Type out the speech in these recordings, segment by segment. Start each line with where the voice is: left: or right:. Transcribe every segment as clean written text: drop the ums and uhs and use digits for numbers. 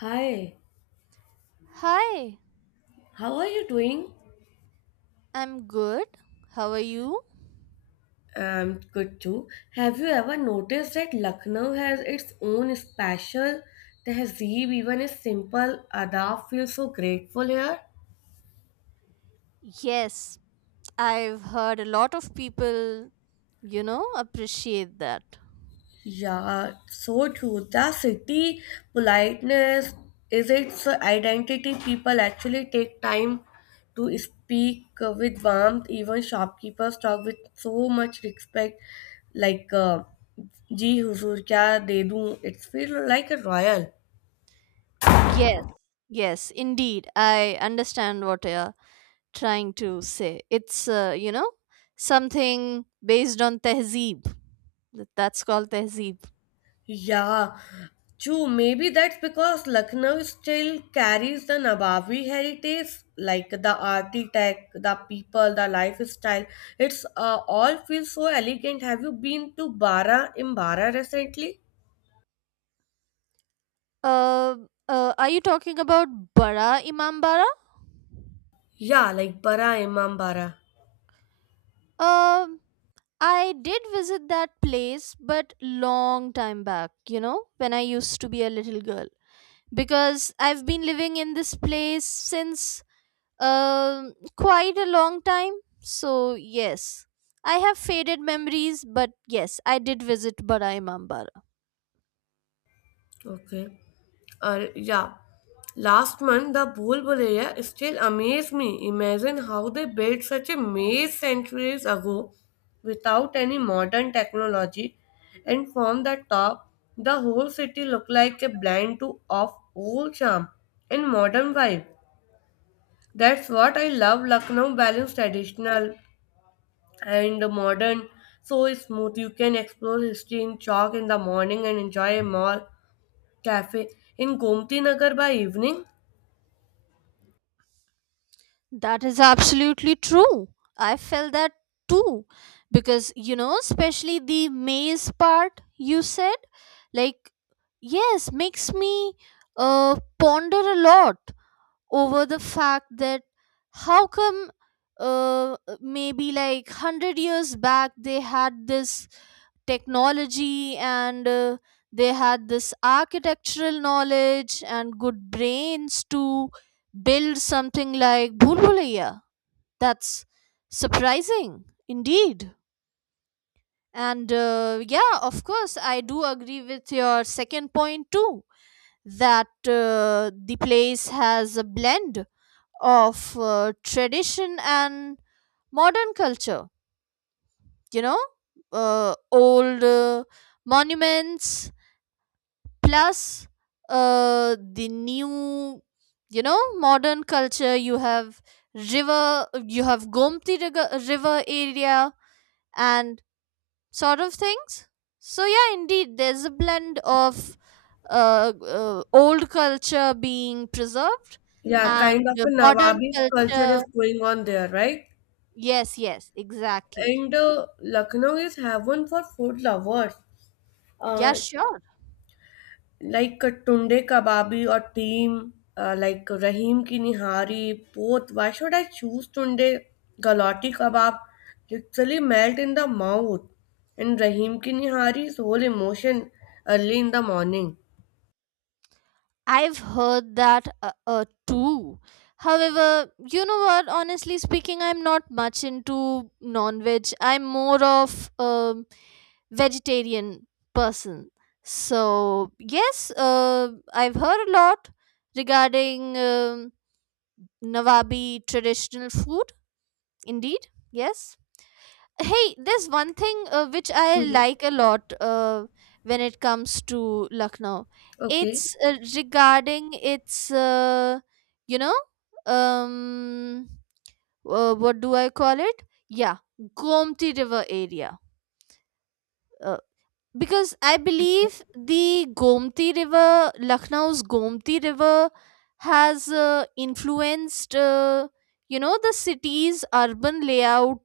left: Hi,
right: Hi,
left: how are you doing?
right: I'm good. How are you?
left: I'm good too. Have you ever noticed that Lucknow has its own special tehzeeb? Even a simple adab feels so grateful here.
right: Yes, I've heard a lot of people, appreciate that.
left: Yeah, so true. The city politeness is its identity. People actually take time to speak with warmth. Even shopkeepers talk with so much respect, like "जी हुजूर क्या दे दूँ?" It's feel like a royal.
right: Yes, yes, indeed. I understand what you're trying to say. It's, something based on tehzeeb. That's called tehzeeb.
left: Yeah, true. Maybe that's because Lucknow still carries the Nawabi heritage, like the architect, the people, the lifestyle. It's all feels so elegant. Have you been to Bara in Bara recently?
right: Uh, are you talking about Bara Imam Bara?
left: Yeah, like Bara Imam Bara.
right: Um, I did visit that place, but long time back, when I used to be a little girl. Because I've been living in this place since quite a long time. So, yes, I have faded memories, but yes, I did visit Badai Mambar.
left: Okay. Yeah. Last month, the Bhulbul area still amazed me. Imagine how they built such a maze centuries ago without any modern technology, and from the top, the whole city looked like a blend to of old charm and modern vibe. That's what I love. Lucknow balance traditional and modern so smooth. You can explore history in chalk in the morning and enjoy a mall cafe in Gomti Nagar by evening.
right: That is absolutely true. I felt that too. Because, especially the maze part you said, like, yes, makes me ponder a lot over the fact that how come maybe like 100 years back they had this technology and they had this architectural knowledge and good brains to build something like Bhulbulaya. That's surprising indeed. And yeah, of course, I do agree with your second point too that the place has a blend of tradition and modern culture, you know old monuments plus the new, modern culture. You have river, you have river area and sort of things. So yeah, indeed there's a blend of old culture being preserved
left: Yeah,
right: and
left: kind of
right: the
left: a
right: modern
left: Nawabi culture is
right: culture.
left: going on there, right?
right: Yes, yes, exactly.
left: And Lucknow is heaven for food lovers,
right: Yeah,
left: uh,
right: sure.
left: like Tunde Kababi or Team, like Rahim Ki Nihari, both. Why should I choose Tunde? Galati Kabab literally melt in the mouth, and Rahim Ki Nihari's whole emotion early in the morning.
right: I've heard that too. However, you know what? Honestly speaking, I'm not much into non veg. I'm more of a vegetarian person. So, yes, I've heard a lot regarding Nawabi traditional food. Indeed, yes. Hey, there's one thing which I
left: Mhm.
right: like a lot when it comes to Lucknow.
left: Okay.
right: It's regarding its, you know, um, what do I call it? Yeah, Gomti River area. Uh, because I believe the Gomti River, Lucknow's Gomti River, has influenced, the city's urban layout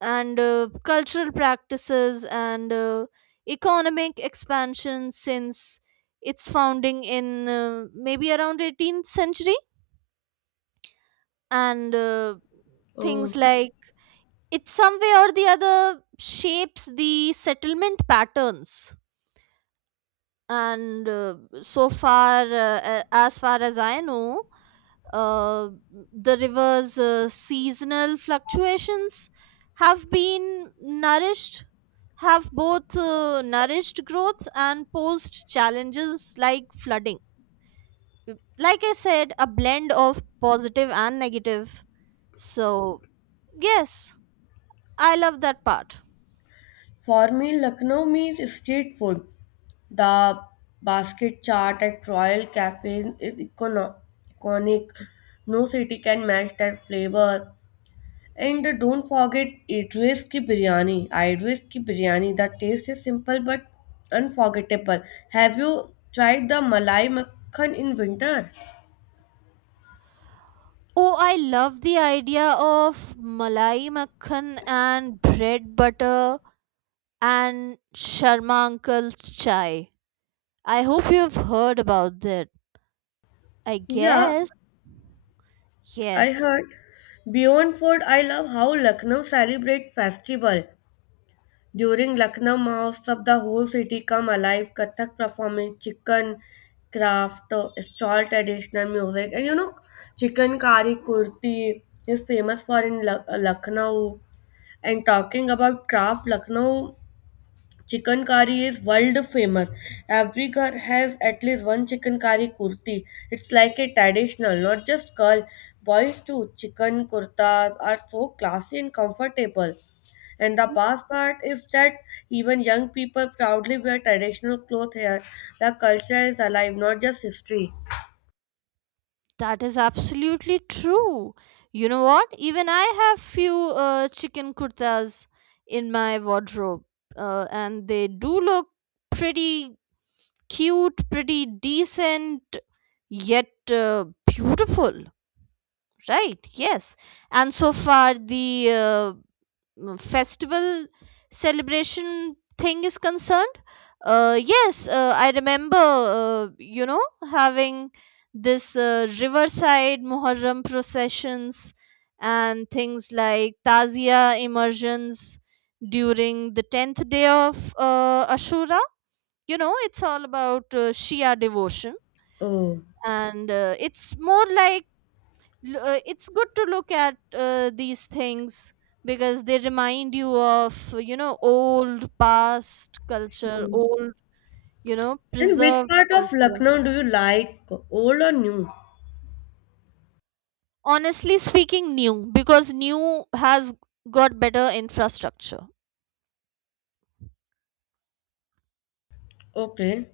right: and cultural practices and economic expansion since its founding in maybe around 18th century, and
left: Oh,
right: things like it some way or the other shapes the settlement patterns, and so far as far as I know, uh, the river's seasonal fluctuations have been nourished have both nourished growth and posed challenges like flooding. Like I said, a blend of positive and negative. So yes, I love that part.
left: for me, Lucknow means street food. The basket chart at Royal Cafe is iconic. No city can match that flavor. And don't forget Idris ki biryani. Idris ki biryani. The taste is simple but unforgettable. Have you tried the Malai Makhan in winter?
right: Oh, I love the idea of malai makhan and bread butter and Sharma uncle's chai. I hope you've heard about that. I
left: Yeah,
right: guess.
left: I
right: Yes,
left: heard. Beyond food, I love how Lucknow celebrate festival. During Lucknow Mahotsab, the whole city come alive. Kathak performance, chicken craft, stall traditional music, and you know, chicken kari kurti is famous for in Lucknow. And talking about craft, Lucknow Chicken curry is world famous. Every घर has at least one chicken curry kurti. It's like a traditional, not just girl. Boys too. Chicken kurtas are so classy and comfortable. And the best part is that even young people proudly wear traditional clothes here. The culture is alive, not just history.
right: that is absolutely true. You know what? Even I have few chicken kurtas in my wardrobe, and they do look pretty cute, pretty decent, yet beautiful. Right? Yes. And so far, the festival celebration thing is concerned, yes, I remember uh, you know having this riverside muharram processions and things like tazia immersions during the 10th day of ashura. You know, it's all about shia devotion,
left: Oh.
right: and it's more like it's good to look at these things because they remind you of, you know, old past culture, old, you know,
left: And which
right: preserved
left: part of
right: culture.
left: Lucknow do you like? Old or new?
right: Honestly speaking, new, because new has got better infrastructure.
left: Okay.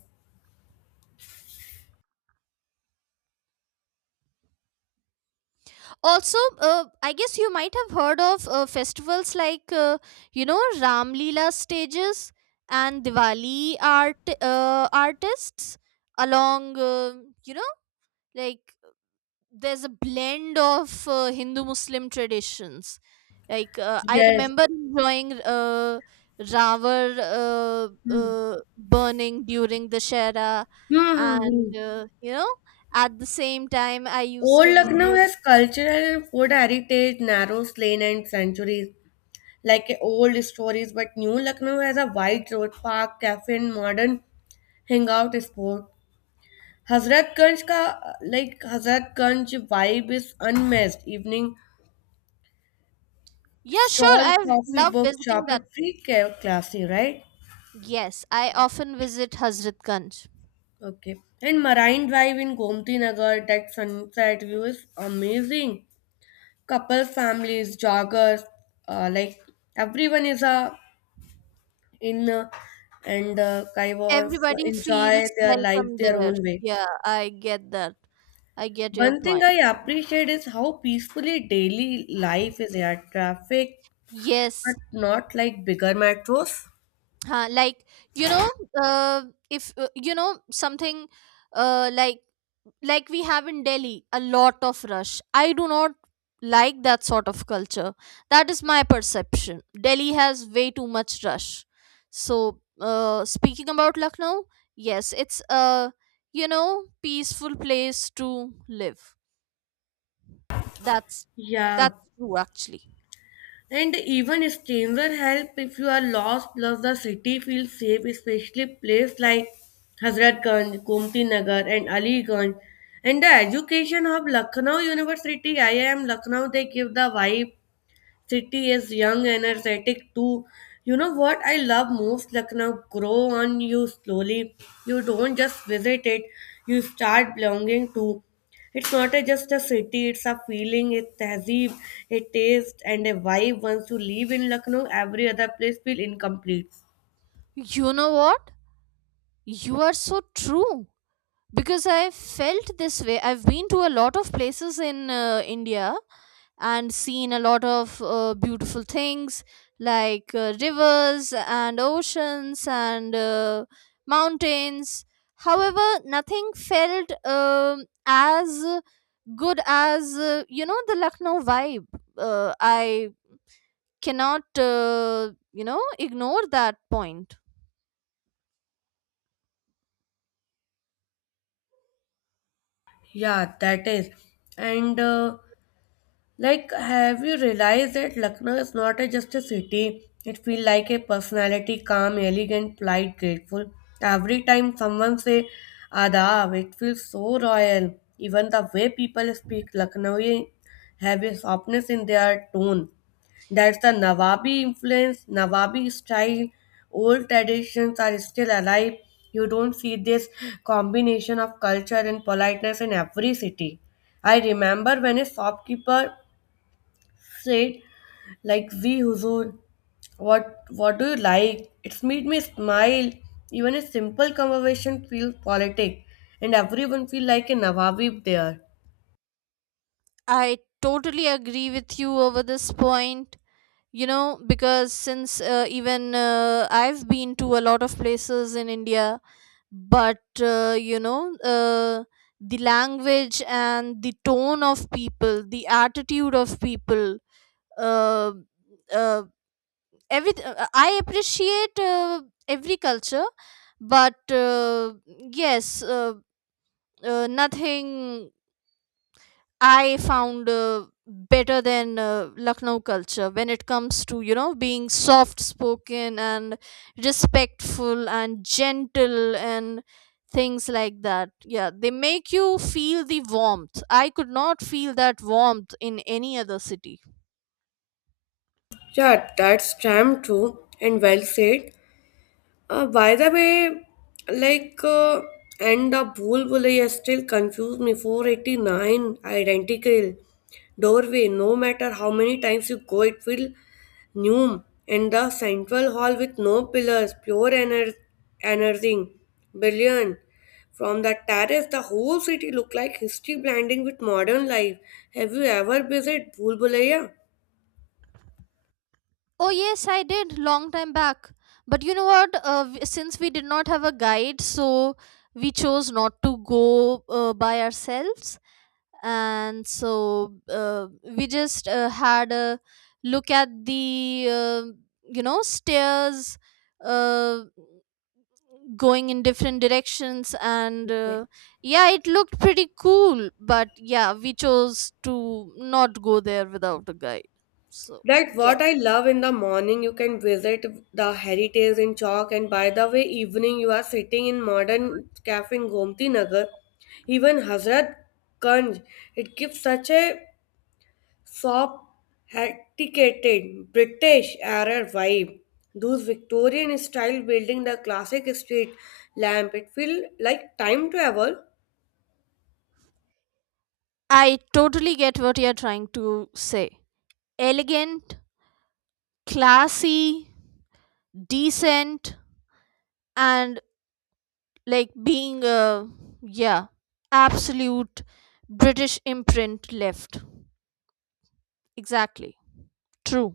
right: Also I guess you might have heard of festivals like, ram leela stages and diwali art, artists, along, you know like there's a blend of Hindu Muslim traditions. Like I
left: Yes.
right: remember enjoying Ravar
left: Hmm.
right: burning during the Shera,
left: Hmm, hmm, hmm.
right: and you know, at the same time, I used
left: Old
right: to
left: Lucknow
right: visit.
left: has cultural and food heritage, narrow lane and centuries, like old stories, but New Lucknow has a wide road, park, cafe, and modern hangout spot. Hazratganj ka like Hazratganj vibe is unmatched. Evening
right: Yeah, sure,
left: stall,
right: I
left: coffee,
right: love
left: book
right: visiting
left: shop,
right: that
left: it's
right: place.
left: classy, right?
right: Yes, I often visit Hazrat Ganj.
left: Okay. And Marine Drive in Gomti Nagar, that sunset view is amazing. Couples, families, joggers, like everyone is a in and kind of
right: Everybody
left: enjoy
right: feels
left: their life
right: welcome
left: their
right: there.
left: own way.
right: Yeah, I get that. I get your
left: One thing
right: point.
left: I appreciate is how peacefully daily life is here. Traffic, but
right: Yes,
left: not like bigger metros.
right: uh, like you know uh, if, something, uh, like like we have in Delhi a lot of rush. I do not like that sort of culture. That is my perception. Delhi has way too much rush. So speaking about Lucknow, yes, it's a, you know, peaceful place to live. that's
left: Yeah,
right: that's true actually.
left: and even stranger help if you are lost. Plus, the city feels safe, especially place like Hazratganj, Gomti Nagar, and Aligarh. And the education hub Lucknow University, IIM Lucknow, they give the vibe city is young, energetic too. You know what I love most? Lucknow grow on you slowly. You don't just visit it, you start belonging to. It's not a, just a city, it's a feeling, a tehzeeb, a taste and a vibe. Once you live in Lucknow, every other place feel incomplete.
right: You know what? You are so true. Because I felt this way. I've been to a lot of places in India and seen a lot of beautiful things like rivers and oceans and mountains. However, nothing felt as good as, the Lucknow vibe. I cannot, ignore that point.
left: Yeah, that is. And Like, have you realized that Lucknow is not a, just a city? It feels like a personality, calm, elegant, polite, grateful. Every time someone say Adab, it feels so royal. Even the way people speak Lucknowi have a softness in their tone. That's the Nawabi influence, Nawabi style. Old traditions are still alive. You don't see this combination of culture and politeness in every city. I remember when a shopkeeper said, like, we huzur, what what do you like? It's made me smile. Even a simple conversation feels politic, and everyone feel like a nawabib there.
right: I totally agree with you over this point. You know, because since even I've been to a lot of places in India, but, the language and the tone of people, the attitude of people, uh, uh, every I appreciate every culture, but yes uh, nothing I found better than Lucknow culture when it comes to, you know, being soft spoken and respectful and gentle and things like that. Yeah, they make you feel the warmth. I could not feel that warmth in any other city.
left: Yeah, that's damn true and well said. By the way, like, uh, and the Bhool Bhulaiya still confused me. 489, identical doorway. No matter how many times you go, it will new. And the central hall with no pillars, pure energy, brilliant. From the terrace, the whole city looked like history blending with modern life. Have you ever visited Bhool Bhulaiya?
right: Oh yes, I did long time back. But you know what? Since we did not have a guide, so we chose not to go by ourselves. And so we just had a look at the, stairs uh, going in different directions, and yeah, it looked pretty cool, but yeah, we chose to not go there without a guide. So
left: That
right: yeah,
left: what I love in the morning, you can visit the heritage in chalk, and by the way, evening you are sitting in modern cafe in Gomti Nagar, even Hazrat Ganj. It gives such a sophisticated British era vibe. Those Victorian style building, the classic street lamp, it feels like time travel.
right: I totally get what you're trying to say. Elegant, classy, decent, and like being a, yeah, absolute british imprint left. Exactly true.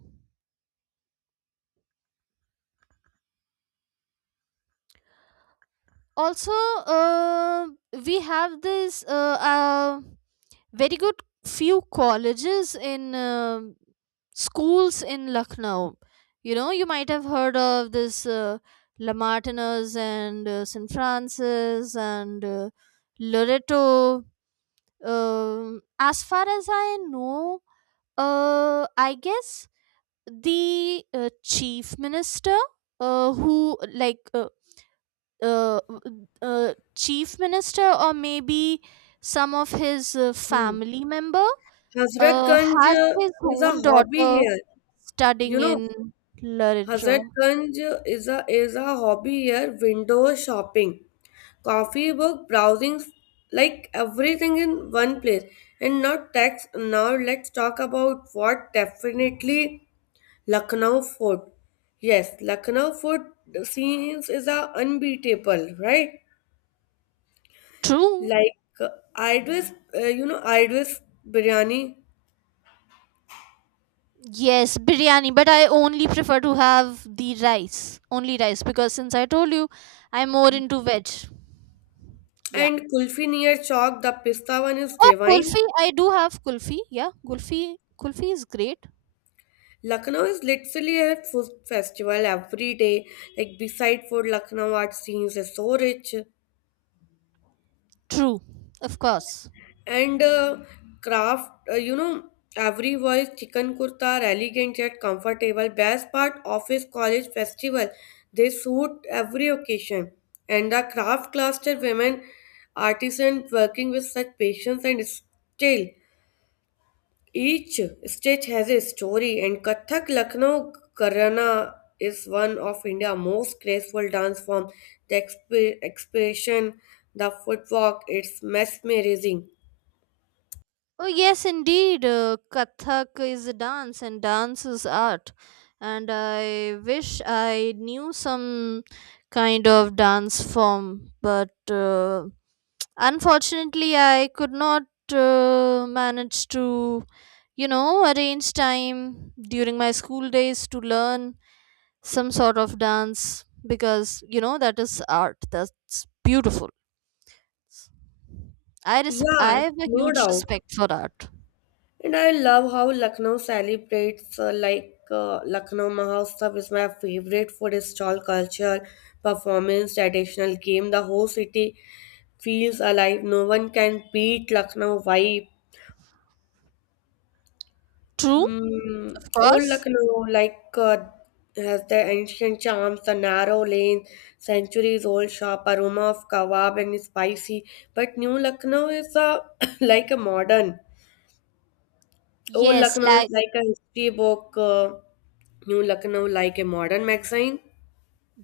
right: Also uh, we have this very good few colleges in schools in Lucknow. You know, you might have heard of this la Martina's and st francis and loreto. As far as I know, I guess the chief minister, who like uh, chief minister, or maybe some of his
left: Hmm.
right: family member,
left: Hazrat Ganj
right: has
left: uh,
right: his
left: is a
right: own
left: hobby
right: daughter
left: here. You
right: studying
left: know,
right: in literature.
left: Hazratganj is a hobby here, window shopping, coffee book browsing, like everything in one place. And not tax now let's talk about what definitely Lucknow food. Yes, Lucknow food scenes is a unbeatable, right?
right: True.
left: Like uh, Idris, you know, Idris biryani
right: Yes, biryani, but I only prefer to have the rice, only rice, because since I told you, I'm more into veg. Yeah.
left: and kulfi near Chowk. The pista one is
right: Oh,
left: divine.
right: kulfi, I do have kulfi. Yeah, kulfi, kulfi is great.
left: Lucknow is literally a food festival every day. Like beside food, Lucknow art scenes is so rich
right: True, of course.
left: and craft. You know, every voice chicken kurta are elegant yet comfortable. Best part office, college, festival. They suit every occasion. And the craft cluster women artisan working with such patience and skill. Each stitch has a story, and Kathak Lucknow Gharana is one of India's most graceful dance forms. The expression, the footwork, it's mesmerizing.
right: Oh yes, indeed. Kathak is a dance, and dance is art. And I wish I knew some kind of dance form, but unfortunately, I could not manage to, you know, arrange time during my school days to learn some sort of dance because, you know, that is art. That's beautiful. I
left: Yeah,
right: have a
left: no
right: huge
left: doubt.
right: respect for art.
left: And I love how Lucknow celebrates like Lucknow Mahotsav is my favorite food stall culture, performance, traditional game. The whole city feels alive. No one can beat Lucknow vibe.
right: True, of
left: Old
right: course.
left: Lucknow, has the ancient charms, the narrow lanes, centuries-old shop, aroma of kebab and spicy. But new Lucknow is a like a modern. Old
right: Yes,
left: Lucknow is
right: like
left: like a history book. New Lucknow like a modern magazine.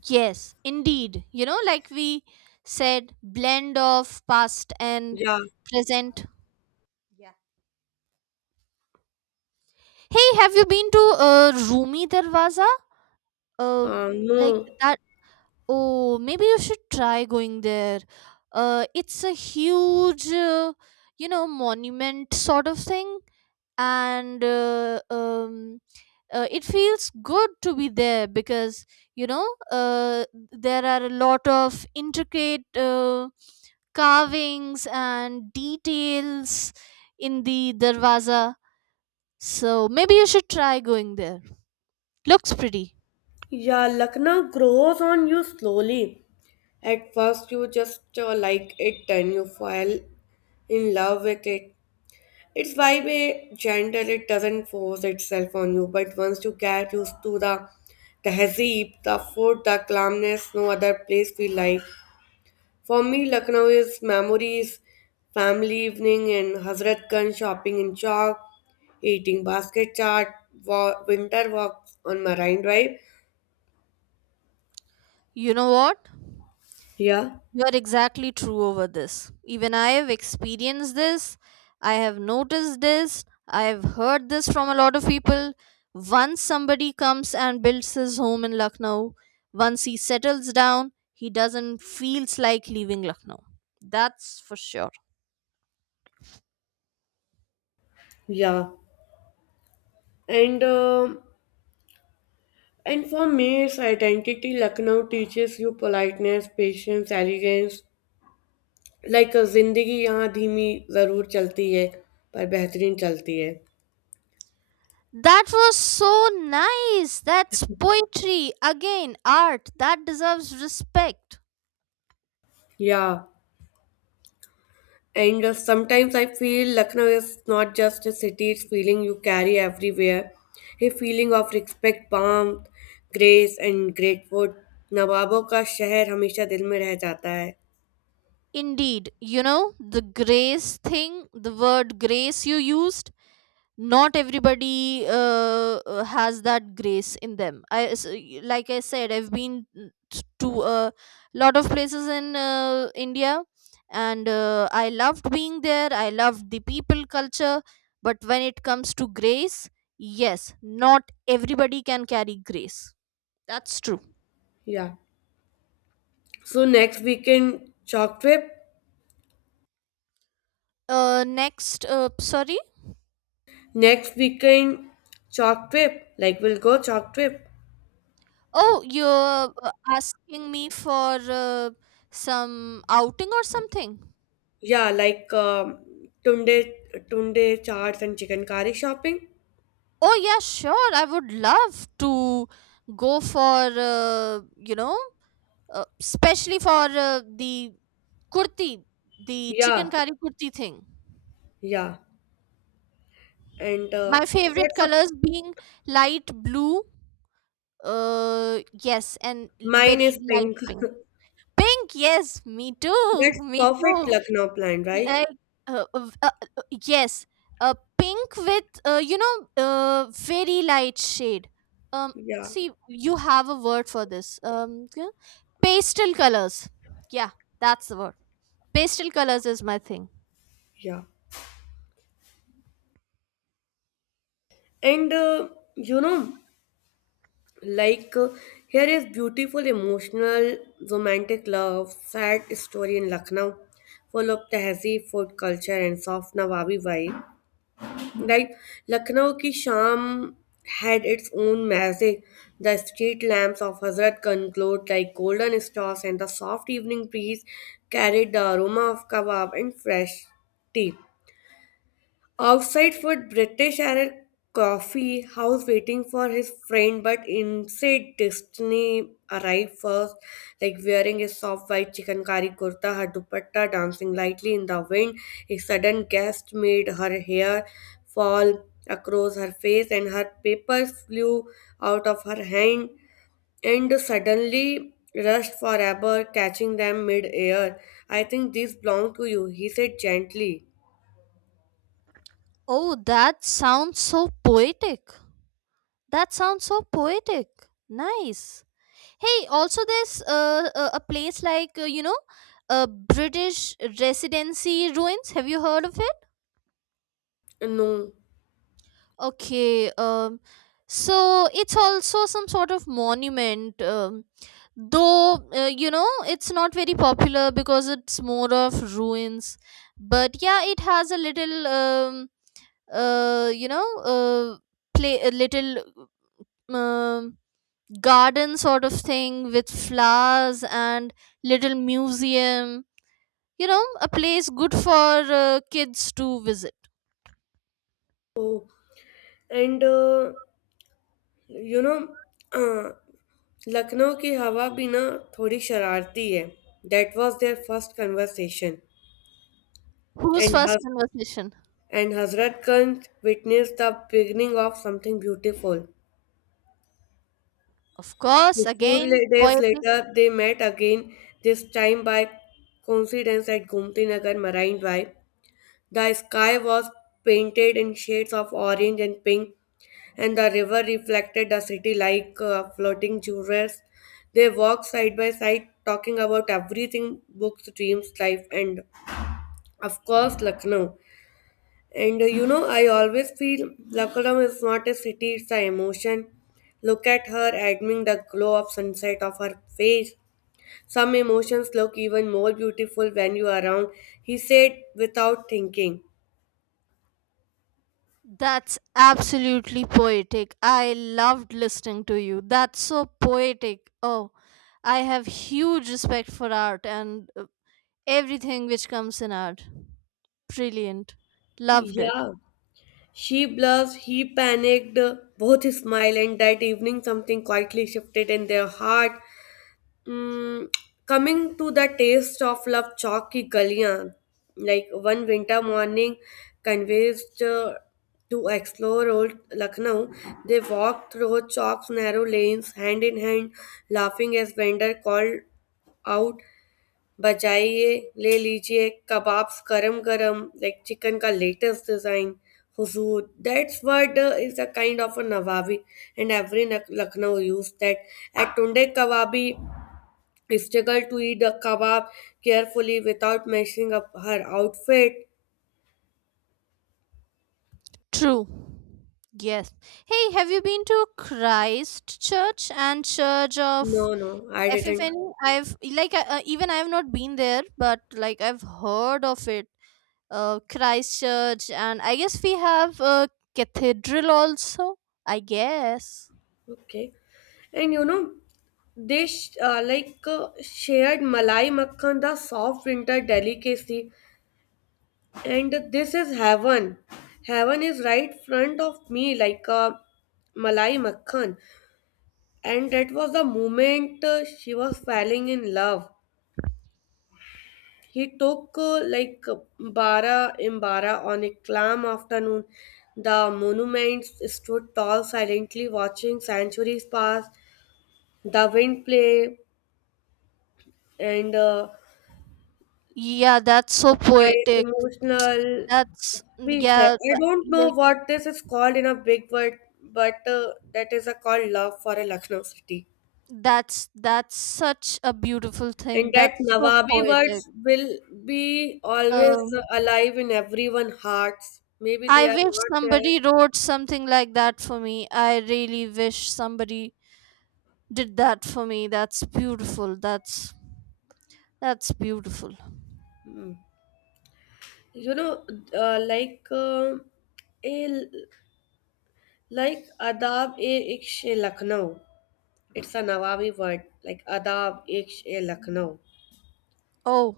right: yes, indeed. You know, like we said, blend of past and
left: Yeah.
right: present. Yeah. Hey, have you been to Rumi Darwaza? uh like
left: No.
right: that. Oh, maybe you should try going there. It's a huge, monument sort of thing, and it feels good to be there because, you know uh, there are a lot of intricate carvings and details in the darwaza. So maybe you should try going there. Looks pretty.
left: Yeah, Lucknow grows on you slowly. At first, you just like it, and you fall in love with it. It's vibe a gentle, it doesn't force itself on you, but once you get used to the tehzeeb, the food, the calmness, no other place feel like. For me, Lucknow is memories, family evening in Hazrat Ganj, shopping in Chowk, eating basket chaat, winter walks on Marine Drive.
right: You know what?
left: Yeah,
right: You are exactly true over this. Even I have experienced this. I have noticed this. I have heard this from a lot of people. Once somebody comes and builds his home in Lucknow, once he settles down, he doesn't feels like leaving Lucknow. That's for sure.
left: yeah. And um and for me, its identity, Lucknow teaches you politeness, patience, elegance, like ज़िंदगी यहाँ धीमी ज़रूर चलती है पर बेहतरीन चलती है.
right: That was so nice. That's poetry. Again, art. That deserves respect.
left: Yeah, and sometimes I feel Lucknow is not just a city it's feeling you carry everywhere, a feeling of respect warm grace and grateful. नवाबों का शहर हमेशा दिल में रह जाता है.
right: Indeed, you know, the grace thing, the word grace you used, not everybody has that grace in them. Like I said, I've been to a lot of places in India, and I loved being there, I loved the people culture, but when it comes to grace, yes, not everybody can carry grace. That's true.
left: Yeah, so next weekend, chalk trip.
right: Next Sorry.
left: Next weekend, chalk trip. Like, we'll go chalk trip.
right: Oh, you're asking me for some outing or something.
left: Yeah, like um, tunde tunde charts and chicken curry shopping.
right: Oh yeah, sure. I would love to go for, especially for the kurti, the chicken
left: Yeah,
right: curry kurti thing.
left: yeah, and
right: My favorite
left: that's a
right: colors being light blue, yes, and
left: mine
right: very
left: is
right: light
left: pink.
right: pink. Pink, yes, me too,
left: That's
right: me
left: perfect
right: too.
left: Lucknow plan, right?
right: like uh, uh, uh, yes, pink with, very light shade. um
left: Yeah,
right: See, you have a word for this. Yeah? Pastel colors. Yeah, that's the word. Pastel colors is my thing.
left: yeah, and you know, like here is beautiful, emotional, romantic love, sad story in Lucknow, full of tehzeeb, food culture, and soft Nawabi vibe. Right, Lucknow की had its own magic. The street lamps of Hazrat Hazrat कंक्लोड like golden stars and the soft evening breeze carried the aroma of kebab and fresh tea. Outside for British at a coffee house waiting for his friend, but inside Destiny arrived first, like wearing a soft white chikankari kurta, her dupatta dancing lightly in the wind. A sudden gust made her hair fall across her face, and her papers flew out of her hand and suddenly rushed forever, catching them mid-air. I think these belong to you, he said gently.
right: Oh, that sounds so poetic. That sounds so poetic. Nice. Hey, also there's a place like, british residency ruins. Have you heard of it?
left: No.
right: Okay, so it's also some sort of monument, though, it's not very popular because it's more of ruins. But yeah, it has a little, uh, you know, uh, play a little, um, garden sort of thing with flowers and little museum. You know, a place good for kids to visit.
left: Oh, and you know Lucknow की हवा भी ना थोड़ी शरारती है. That was their first conversation,
right: Who's
left: and
right: first conversation?
left: Hazratganj witness the beginning of something beautiful.
right: Of course, again,
left: Days
right: poetic.
left: later, they met again, this time by coincidence at Gomti Nagar Marine Drive. The sky was painted in shades of orange and pink, and the river reflected the city like floating jewels. They walked side by side, talking about everything books, dreams, life, and of course, Lucknow. And you know, I always feel Lucknow is not a city, it's an emotion. Look at her, admiring the glow of sunset of her face. Some emotions look even more beautiful when you are around, he said without thinking.
right: That's absolutely poetic. I loved listening to you. That's so poetic. Oh, I have huge respect for art and everything which comes in art. Brilliant. Loved it.
left: Yeah. She blushed, he panicked, both smiled, and that evening something quietly shifted in their heart. Mm, coming to the taste of love, Chowk ki Galiyan, like one winter morning, convinced to explore old Lucknow, they walked through Chowk's narrow lanes, hand in hand, laughing as vendor called out, बजाइए ले लीजिए kebabs गरम गरम. Like chicken का latest design, हुजूर. That's word is a a of of a nawabi, and every lucknow used that at tunde kababi, struggle to eat the kebab carefully without messing up her outfit.
right: True. Yes. Hey, have you been to Christ Church and Church
left: No,
right: of
left: no, I didn't.
right: FFN? I've like even I have not been there, but like I've heard of it. Christchurch, and I guess we have a cathedral also. I guess.
left: Okay. And you know, they sh- like shared malai makhan, the soft winter delicacy, and this is heaven. Heaven is right front of me like a Malai Makhan. And that was the moment she was falling in love. He took like Bara Imbara on a calm afternoon. The monuments stood tall, silently watching centuries pass, the wind play, and
right: Yeah, that's so
left: surprise,
right: poetic.
left: emotional
right: That's
left: Vijay,
right: yeah,
left: I don't
right: th-
left: know
right: like
left: what this is called in a big word, but that is a called love for a Lucknow city.
right: that's such a beautiful
left: And
right: thing.
left: that
right: That's so
left: Nawabi
right: poetic.
left: words will be always
right: Um,
left: alive in everyone's hearts. Maybe they
right: I
left: are
right: wish
left: not there.
right: somebody wrote something like that for me. I really wish somebody did that for me. That's beautiful. That's beautiful.
left: Hmm. You know, uh, like uh, a adab e iksh e Lucknow. It's a Nawabi word, like adab iksh e Lucknow.
right: Oh,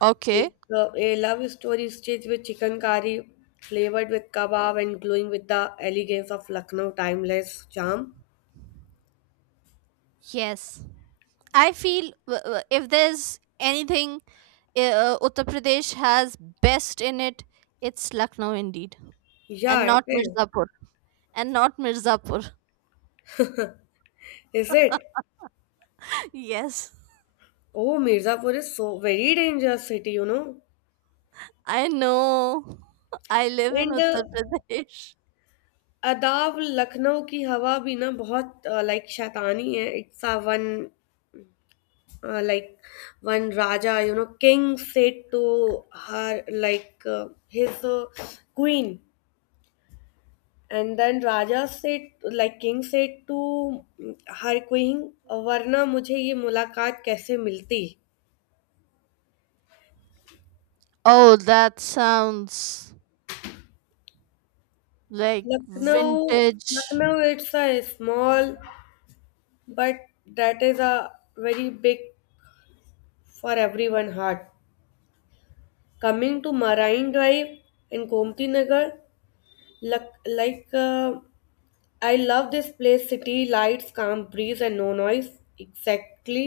right: okay.
left: A love story staged with chicken curry, flavored with kebab, and glowing with the elegance of Lucknow timeless charm.
right: Yes. I feel if there's anything Uttar Pradesh has best in it, it's Lucknow indeed,
left: Yeah,
right: and
left: it
right: not
left: is.
right: Mirzapur, and not Mirzapur.
left: Is it?
right: Yes,
left: Oh, Mirzapur is so very dangerous city, you know.
right: I know. I live in
left: And
right: Uttar Pradesh.
left: अदाब लखनऊ की हवा भी ना बहुत like शैतानी है. It's a one like one raja you know king said to her like his queen. And then raja said like king said to her queen, वरना मुझे ये मुलाकात कैसे मिलती.
right: Oh, that sounds like
left: Lucknow
right: vintage.
left: Lucknow it's a small but that is a very big for every one heart. Coming to Marine Drive in Gomti Nagar like I love this place city lights calm breeze and no noise exactly,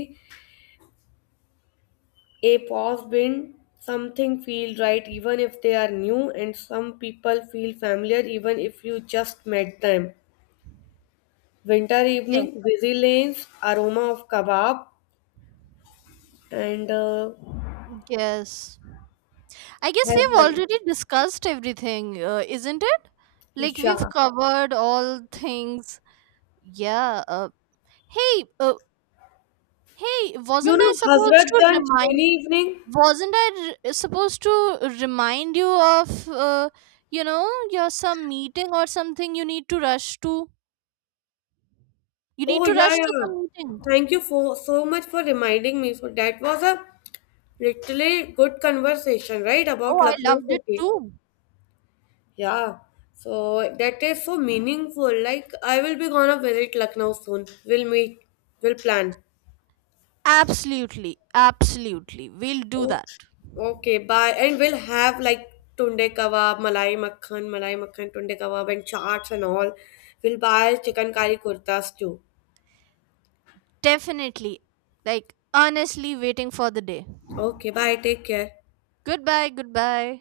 left: a pause when something feel right even if they are new and some people feel familiar even if you just met them. Winter evening
right: Yes,
left: busy lanes aroma of kebab, and
right: yes. I guess we've
left: heaven
right: already discussed everything, isn't it? Like
left: isha,
right: we've covered all things. Yeah. Hey, uh, Hey,
left: you
right: wasn't I
left: know,
right: supposed to
left: hazratganj
right: remind?
left: rainy evening.
right: Wasn't supposed to remind you of, your some meeting or something you need to rush to? You need
left: Oh,
right: to
left: yeah,
right: rush to
left: yeah,
right: some meeting.
left: thank you for so much for reminding me. So that was a literally good conversation, right, about
right: Oh, I
left: lucknow
right: loved it
left: city.
right: too.
left: Yeah, so that is so meaningful. Like, I will be gonna visit Lucknow soon. We'll meet, we'll plan.
right: Absolutely, absolutely. We'll do
left: Oh.
right: that.
left: Okay, bye. And we'll have like tunde kebab, malai makhan, tunde kebab, and chaats and all. We'll buy chicken curry kurtas too.
right: Definitely. Like, honestly, waiting for the day.
left: Okay, bye. Take care.
right: Goodbye, goodbye.